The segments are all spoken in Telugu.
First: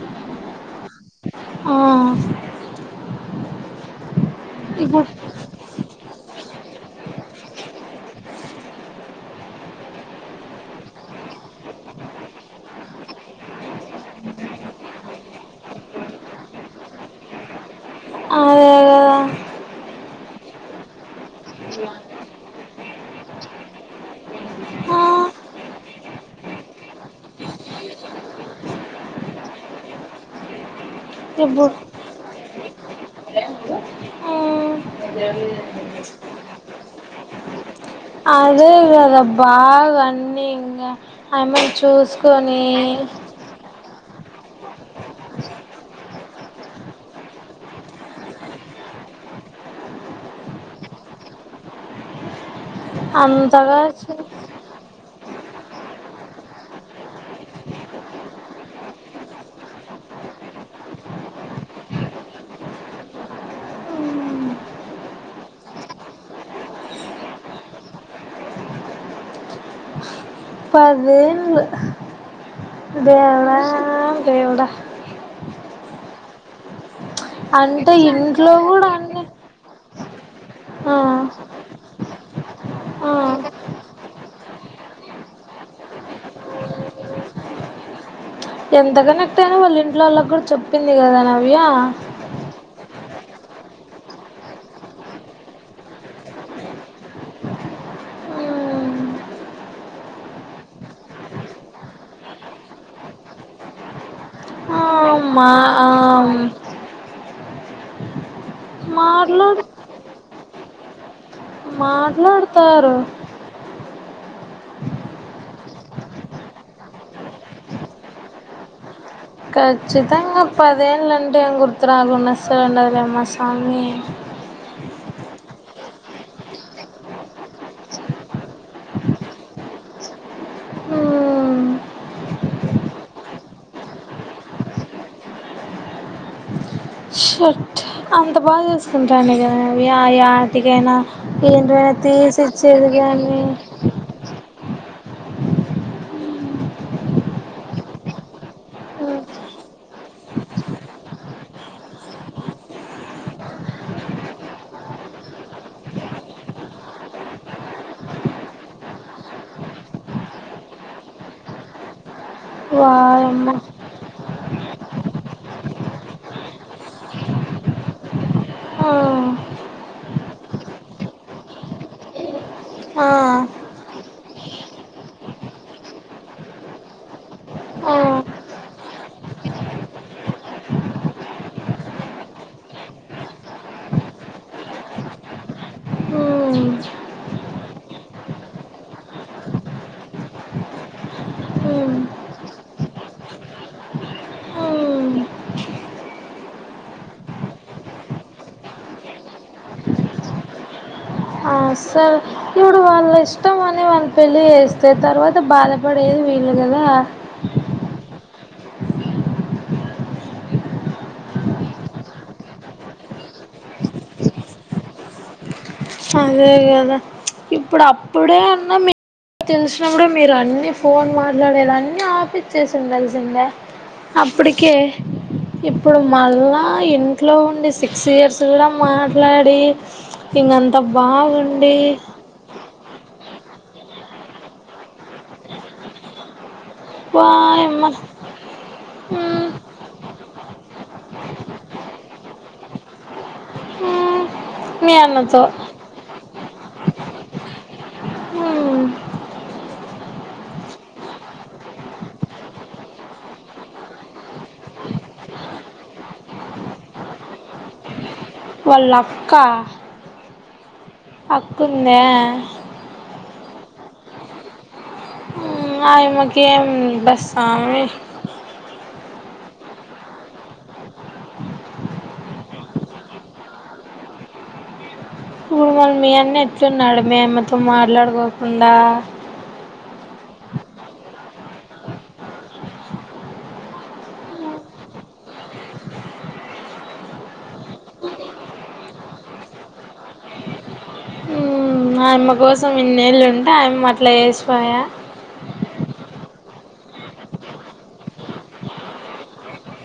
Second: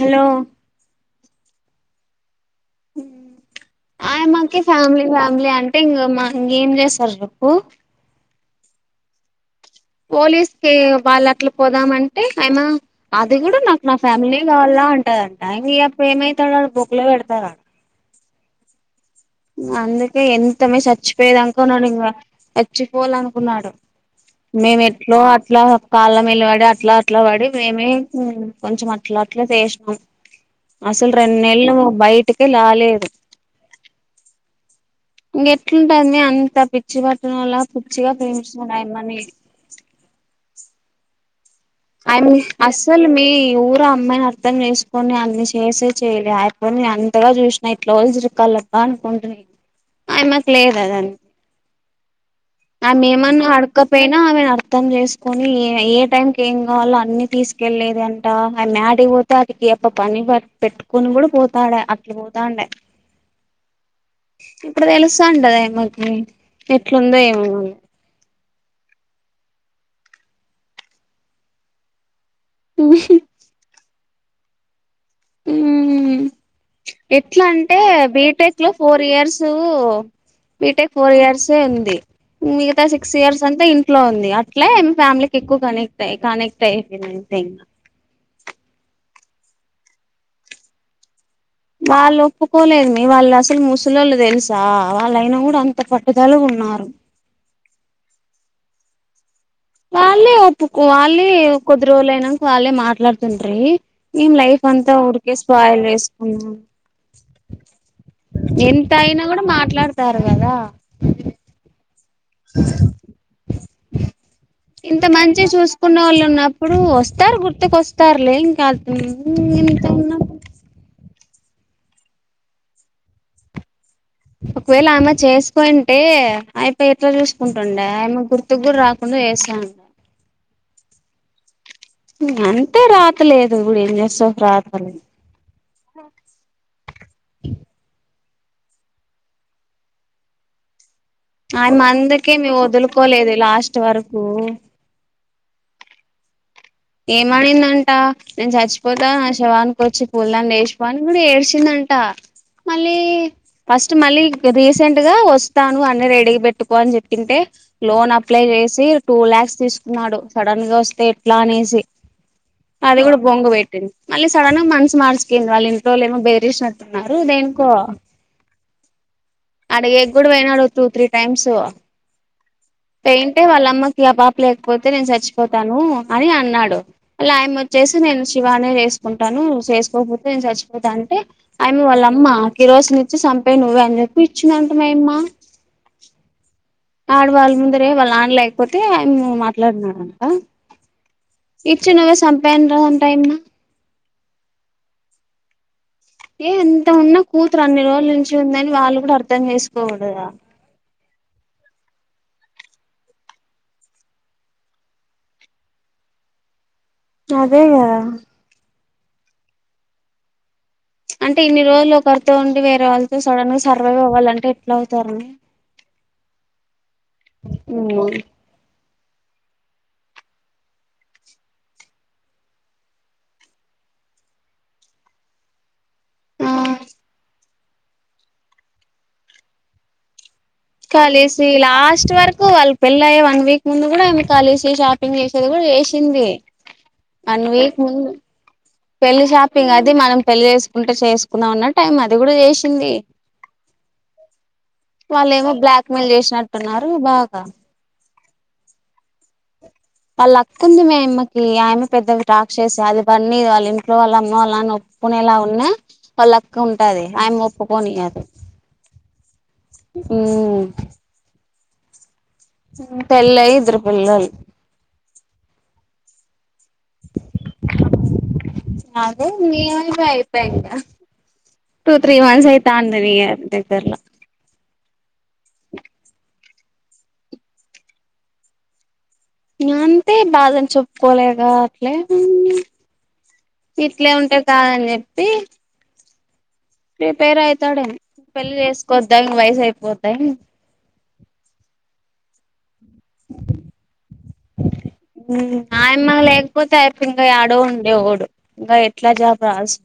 హలో ఆ ఆయమ్మకి ఫ్యామిలీ ఇప్పుడు ఫ్యామిలీ అంటే ఇంగ మా ఇంగేం చేస్తారు చెప్పు పోలీస్కి వాళ్ళు అట్లా పోదామంటే అయమ్మ అది కూడా నాకు నా ఫ్యామిలీనే కావాల అంటాదంట ఇంగ ఈయప్ప ఏమైతాడు ఆడ బొక్కలో పెడతారా అదే కదా అందుకే ఎంతమే సచ్చిపోయేదాంక ఉన్నాడు ఇంగ సచ్చిపోవాల అనుకున్నాడు మేము ఆ ఎట్లో అట్లా కాళ్ళ మెల్ల పడి అట్లా అట్లా పడి మేమే ఉమ్మ్ కొంచెం అట్లా అట్లా చేసినాం అసలు రెండు నెలలు బయటికే రాలేదు ఉ ఇంక ఎట్లుంటాంది మీ అంత పిచ్చి పట్టన వలా పిచ్చిగా అదే ప్రేమిస్తుంట ఆమని కదా బాగా వన్నీ ఇగ అమ్మాయి ఇంచ్ అమ్ అసలు మీ ఇప్పుడు అమ్మాయిని అర్థం చేసుకొని అన్ని చేసే చేయి ఆయపోని అంతగా చూసినా ఇంట్లో చిరుక్కాల ఆయ మాకు లేదుఆదాన్ని ఆమ ఏమన్నా అంతగా ఆడకపోయినా ఆమెను అర్థం చేస్త కొని ఏ ఏ టైంకి ఏం కావాలో అన్ని తీసుకెళ్లేద అంట ఆ మ్యాటపో దాకి అప్ప పని పెట్టుకోని కూడా పోతాడ అట్లా పోతాండే ఇప్పుడు తెలుసాంటదే ఆమకి ఎట్లుందో ఏమో ఉ పదేళ్లు మళ్ళ దేవడా దేవుడా మ్మ్ ఎట్లా అంటే ఇంట్లో బీటెక్ లో కూడా ఫోర్ అన్ని ఇయర్స్ ముందు బిటెక్ ఆ ఫోర్ ఇయర్సే ఉంది మిగతా ఆ సిక్స్ ఇయర్స్ అంతా ఇంట్లో ఉంది అట్లే ఫ్యామిలీకి ఎక్కువ కనెక్ట్ అయ్య కనెక్ట్ అయిపోయింది అంతే ఇంకా ఎంత కనెక్ట్ అయినా వాళ్ళ ఇంట్లో వాళ్ళకి కూడా చెప్పింది కదా నవ్య వాళ్ళు ఒప్పుకోలేదు మీ వాళ్ళు అసలు ముసలు తెలుసా వాళ్ళయినా కూడా అంత పట్టుదల ఉన్నారు వాళ్ళే ఒప్పుకో వాళ్ళే కొద్ది రోజులు అయినాక వాళ్ళే మాట్లాడుతుంటీ ఏం లైఫ్ ఆ అంతా ఉరికే మా స్పాయిల్ ఆ చేసుకుంటుంది ఎంత అయినా కూడా మాట్లాడు మాట్లాడతారు కదా మాట్లాడుతారు ఉహు ఇంత మంచిగా చూసుకున్న వాళ్ళు ఉన్నప్పుడు వస్తారు గుర్తుకు వస్తారులే కానీ ఖచ్చితంగా పదేళ్ళంటే ఏం గుర్తు రాలన్నస్తలుండదిలేమ్మ స్వామి ఒకవేళ ఆయమె చేసుకోంటే ఆయపో ఎట్లా చూసుకుంటుండే ఆయమె గుర్తుకు కూడా రాకుండా చేసుాం మ్మ్. అంతే రాతలేదు ఇప్పుడు ఏం చేస్తావు రాతలే షర్ట్ అంత బాగా చేసుకుంటాడి కదా యటికైనా ఆమె ఏంటవైనా తీసిచ్చేది కానీ ఇంత వరకు ఏమనిందంట నేను చచ్చిపోతా మ్మ్. నా శవానికి వచ్చి పూల అన్ని ఏసి పోండి అని కూడా ఏడ్చిందంట మళ్ళీ ఫస్ట్ మళ్ళీ రీసెంట్ గా వస్తాను అన్న రెడిగి పెట్టుకో అని చెప్పింటే లోన్ అప్లై చేసి టూ ల్యాక్స్ తీసుకున్నాడు సడన్ గా వస్తే ఎట్లా అనేసి అది కూడా వాయమ్మ బొంగ పెట్టింది మళ్ళీ సడన్ గా మనసు మార్చు కుంది వాళ్ళ ఇంట్లో ఏమో బేరసినట్ న్నారు దేనీకో ఆ, అడిగే కూడా పోయినాడు టూ త్రీ టైమ్స్ ఆ, పెయింటే వాళ్ళమ్మకి ఆ పాప లేకపోతే నేను చచ్చిపోతాను అని అన్నాడు అలా ఆ అమాయి వచ్చేసి నేను శివానే చేసుకుంటాను చేసుకోకపోతే నేను చచ్చిపోతా అంటే అయమ వాళ్ళమ్మా కిరోసిన్ ఇచ్చి చంపేయి నువ్వే అని చెప్పి ఇచ్చిందంట మాయమ్మా మ్మ్, ఆడవాళ్ళ ముందరే వాళ్ళు నాన్న ఆడలేకపోతే ఆయ మాట్లాడునాడంట ఇచ్చి మ్మ్, నువ్వే సంపెయ్ అంటే టైమ్ నా మ్మ్. ఏ ఎంత ఉన్నా కూతురు అన్ని రోజుల నుంచి ఉందని వాళ్ళు కూడా అర్ధం చేసుకో వాలి కదా అస్సల్ ఇప్పుడు వాళ్ళ ఇష్టం అని వాళ్ళు పెళ్ళి చేస్తే తర్వాత బాధపడేది వీళ్ళు కదా అదేగా అంటే ఇన్ని రోజులు ఒకరితో ఉండి వేరే వాళ్ళతో సడన్ గా సర్వైవ్ అవ్వాలంటే ఎట్లా అవుతారని ఆ అదే కదా ఇప్పుడు అప్పుడే అన్నా తెలిసిన కూడా మీరు అన్ని ఫోన్ మాట్లాడేది అన్ని ఆపి చేసింది తెలిసిందా అప్పటికే ఇప్పుడు మళ్ళా ఆ ఇంట్లో ఉండి సిక్స్ ఇయర్స్ కూడా మాట్లాడి ఇంకంత ఇంకాలేచి బాగుండి లాస్ట్ వరకు వాళ్లు పెళ్ళి అయి వన్ వీక్ ముందు కూడా ఆమె కలిసి షాపింగ్ చేసేది కూడా చేసింది పా వన్ వీక్ యమ్మ ముందు పెళ్లి షాపింగ్ అది మనం పెళ్లి చేసుకుంటే చేసుకున్నా ఉన్న టైం అది కూడా చేసింది మ్మ్ మీ వాళ్ళు అన్నతో ఎమో బ్లాక్మెెయిల్ చేసినట్టున్నారు బాగా మ్మ్ వాళ్ళ అక్క ఉంది మే ఆమెకి ఆమె పెద్దది రక్షసి అదివన్నీ వాళ్ళ ఇంట్లో వాళ్ళ అమ్మ వాళ్ళ నాన్న ఓపించు ఒప్పుకునేలాఉన్న వాళ్ళ అక్క ఉంటది ఆమె ఒప్పుకొ నియదు వాళ్ళ అక్క అక్కుందా పెళ్లి అయి ఇద్దరు పిల్లలు మా అమ్మకి ఎం ఇలా స్వామి అదే మీ ఆయనది అయిపోయిందా టూ త్రీ మంత్స్ అయితా అంది నీ దగ్గరలో ఫమల్ మి అన్న ఎటు కూర్చొన్నాడు మే అమ్మా తో మాట్లాడుకోకుండా నా అంతే బాధని చెప్పుకోలేగా అట్లే ఇట్లే ఉంటాయి కాదని చెప్పి ప్రిపేర్ అవుతాడు ఎమో పెళ్లి చేసుకోద్దా ఇం వయసు అయిపోతాయి నా అమ్మ కోసం ఇన్నేళ్ళు ఉంటే ఆయమ్మ అట్లా చేసిపోయా మాయమ్మ లేకపోతే అయిపో ఇంకా యాడో ఉండే వాడు ఇంకా ఎట్లా జాబ్ రాసు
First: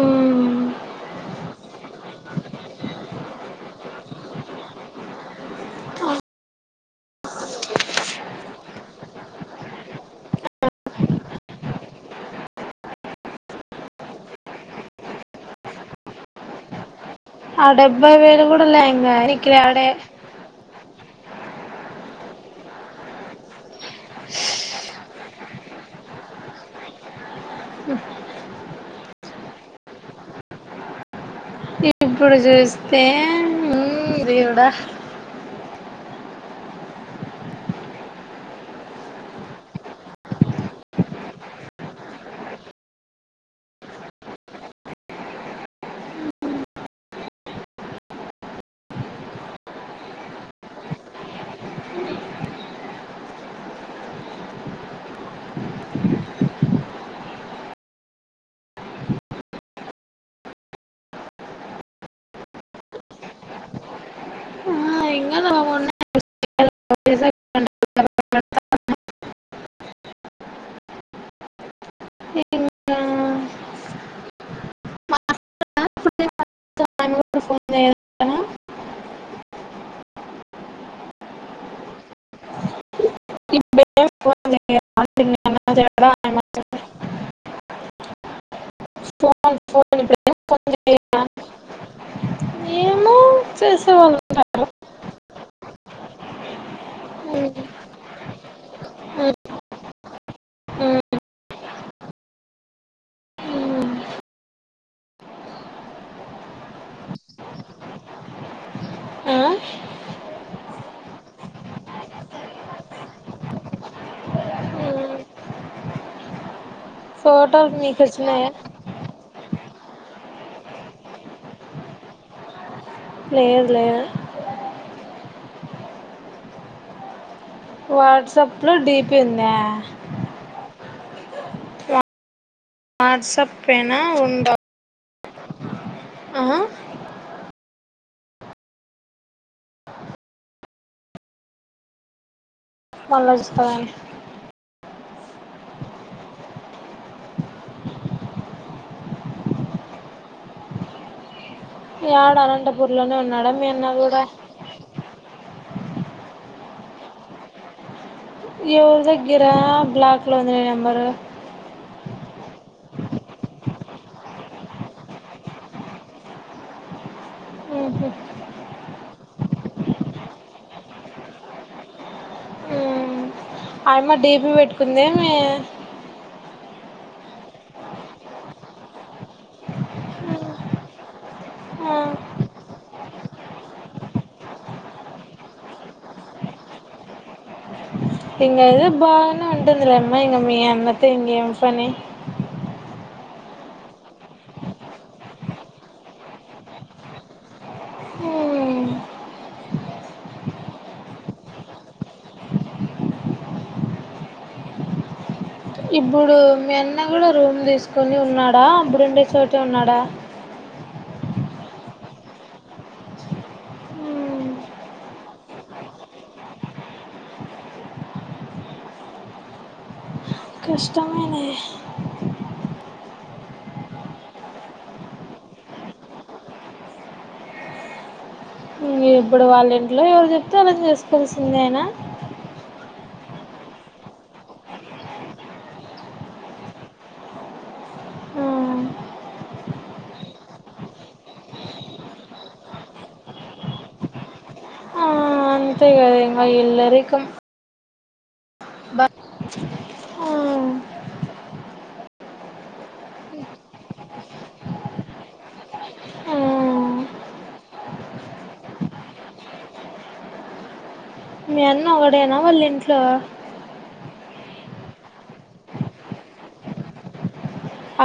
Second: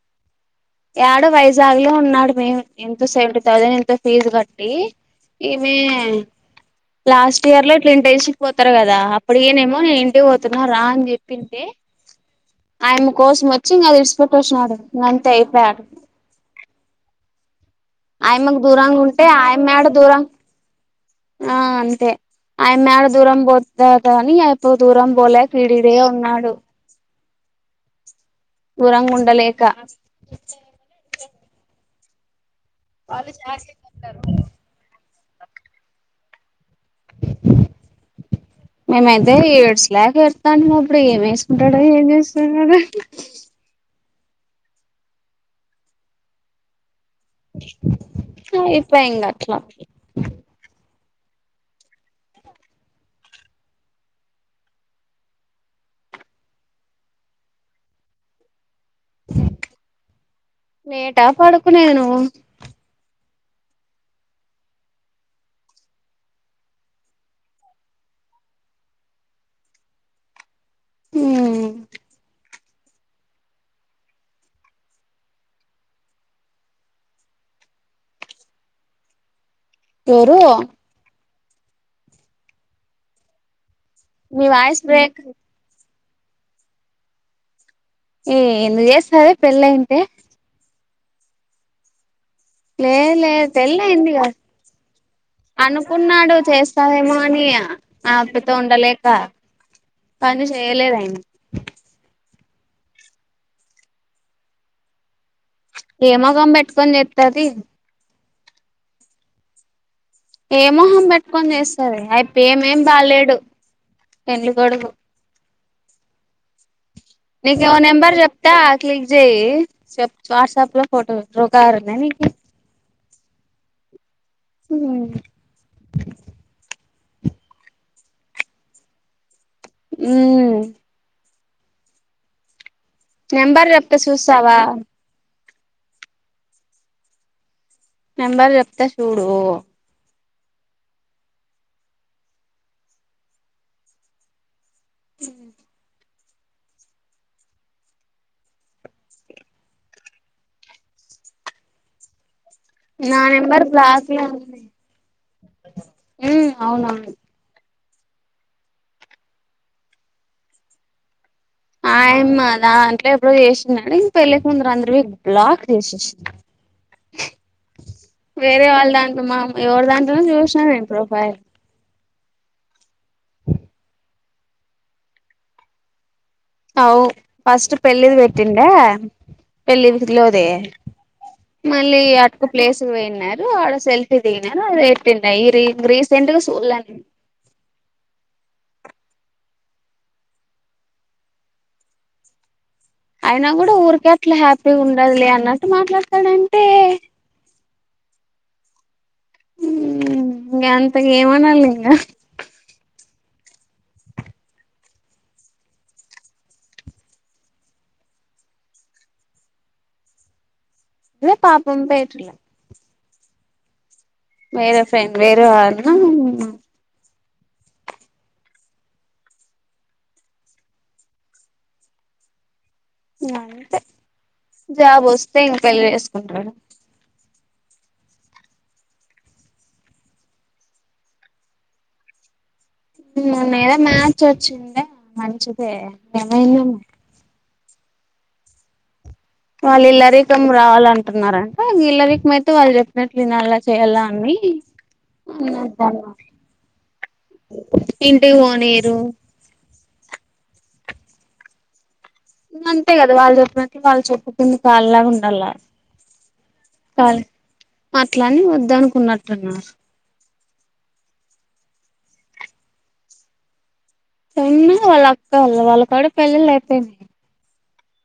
మ్మ్, ఏడో వైజాగ్ లో ఉన్నాడు మే ఎంత సెవంటీ థౌజండ్ ఎంతో ఫీజు కట్టి ఏమే లాస్ట్ ఇయర్ లో ఇట్లా ఇంటర్న్షిప్ పోతారు కదా అప్పడికేనేమో నేను ఇంటి పోతున్నా రా అని చెప్పి ఆయ మె కోసం వచ్చి ఇంకా విడిసి పెట్టేసినాడు ఇక అంతే అయిపోయాడు ఆ డెబ్బై వేలు ఆయమ్మకు కూడా దూరంగా లేంగ ఉంటే ఇక్కడ ఆయమ్మ యాడ ఆడే దూరం ఆ అంతే అయ మే యాడ దూరం పోతు కాని అయిపో దూరం పోలే యిడ యిడే ఉన్నాడు దూరంగా ఉండలేక ఇప్పుడు చూస్తే ఉమ్ దేవుడా ఆ మేమైతే ఏడ్స్లేక వెడతాం అప్పుడు ఏం వేసుకుంటాడు ఏం చేస్తున్నాడు అయిపోయింది అట్లా మేటా పడుకున్నాను ఆ ఇంకా దా పోపుండే మ్ ఎం ఇస్తానో ఎవరు ప [unintelligible] నీ వాయిస్ బ్రేక్ ఏంది చేస్తదే ఫోన్ ఫో పెళ్ళయింటే [unintelligible] [unintelligible] లేదు లేదు చేసేవాళ్ళు పెళ్ళయిందిగా అనుకున్నాడు చేస్త [inaudible] అని ఆఅక్క తో ఉండలేక పని చెయలేదైనా ఏ మొగం పెట్టుకొని చెప్తది ఆ ఏ మొహం పెట్టుకొని చేస్తారు ఆయప్ప ఏమేం బాలేడు పెండ్లి కొడుకు నీకో ఫోటోలు మీకు నెంబర్ వచ్చినాయా చెప్తా క్లిక్ చేయి వాట్సాప్ లో ఫోటోకారున్నా నీకు లేదు లేదు ఉమ్ వాట్సాప్లో డిపీ ఉందా మ్మ్ వాట్సాప్ నెంబర్ చెప్త అయినా చూస్తావా ఉండవు ఆ నెంబర్ చెప్త చూడు మళ్ళా జూస్తా ఉ ఏడ అనంతపూర్ లోనే నా ఉన్నాడా నెంబర్ మీ అన్న బ్లాక్ కూడా ఉమ్ అవునవును ఎవరు దగ్రా బ్లాక్ లో ఉంది నెంబరు ఆయమ్మా దా అంట్లో ఎప్పుడో చేసిన్నాడు ఇంక పెళ్ళికి ముందరు అందరు బ్లాక్ చేసేసిడు ఉహు. వేరే వాళ్ళ దాంట్లో మా ఎవరి దాంటనో చూసినను నేను ప్రొఫైల్ ఉమ్. [unintelligible] ఆయమ్మ డీపీ పెట్టుకుంది ఏమి ఔ ఫస్ట్ పెళ్ళిది పెట్టుండే పెళ్ళిలోదే మళ్ళీ అటుకు ప్లేసు పోయినారు ఆడ సెల్ఫీ తిగినారు అది ఐపోయింది రీసెంట్ గా చూడ లే ఇంగ ఇ బాగానే ఉంటుందిలేమ్మ ఇంగ మీ అన్నతో ఇం ఏం పనీ అయినా కూడా ఊరికే అట్లా హ్యాపీ ఉండాది లే అన్నట్టు మాట్లాడతాడంటే ఉమ్. ఇం ఇంగ అంతగా ఏమనాల ఇంకా ఇప్పుడు మీ అన్న కూడా రూమ్ తీసుకొని ఉన్నాడా అప్పుడుండే చోటే ఉన్నాడా ఇదే పాపం పోయటలే మ్మ్ వేరే ఫ్రెండ్ వేరే అన్న కష్టమేనే ఇంకా అంతే జాబ్ వస్తే ఇంక పెళ్ళి చేసుకుంటాడు మీ ఇప్పుడు వాళ్ళ ఇంట్లో ఎవరు చెప్తే ఆళ్లని చేసుకోవాల్సిందేనా మొన్న ఏ మ్యాచ్ వచ్చిండే మంచిది ఏమైంద మ్మ్. వాళ్ళు ఇల్లరీకం రావాలంటున్నారంట ఇల్లరీకం అయితే వాళ్ళు చెప్పినట్లు వినళ్ళ చేయ్యాలా అని ఆ, అంతే అ కదా ఇంకా ఇల్లరికం ఇంటి పోనీయరు ఆ ఇంకా అంతే కదా వాళ్ళ చెప్పిన వాళ్ళు చెప్పు కింద కాాలలాగా ఉండాలి మ్మ్. కా అట్లని వద్ద అనుకున్నట్టున్నారు నే అక్కడైనా వాళ్ళ ఇంట్లో చిన్న వాళ్ళ అక్కళ్ళ వాళ్ళ కాడ పెళ్ళిళ్ళు అయిపోయినాయి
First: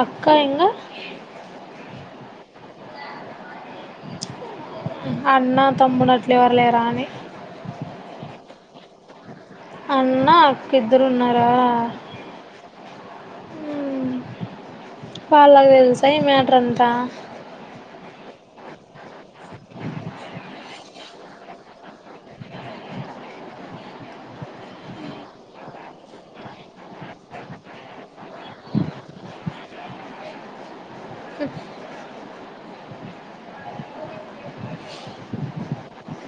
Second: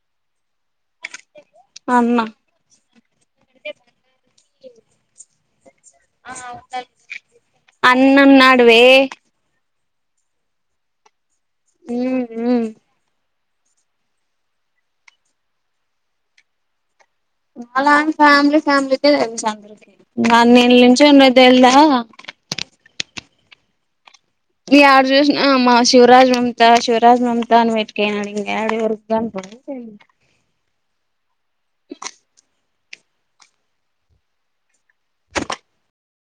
అక్క ఇంకా అన్నా అన్న తమ్ముడు అట్ల ఎవరు లేరా అని అన్నంనాడువే అన్న అక్క ఇద్దరు ఉన్నారా ఊ ఊ వాళ్ళకు తెలుసా ఈ మ్యాటర్ అంతా అలాంటి ఫ్యామిలీ ఫ్యామిలీకే తెలుసు అండీ అన్ నేన్ నిలుచున్న తెలీదా ఇగ యాడ జూష్ణ మా శివరాజ్ మమతా శివరాజ్ మమతా వెయిట్కియనాడి యాడవరుకు కనపడడు ఇంతేండి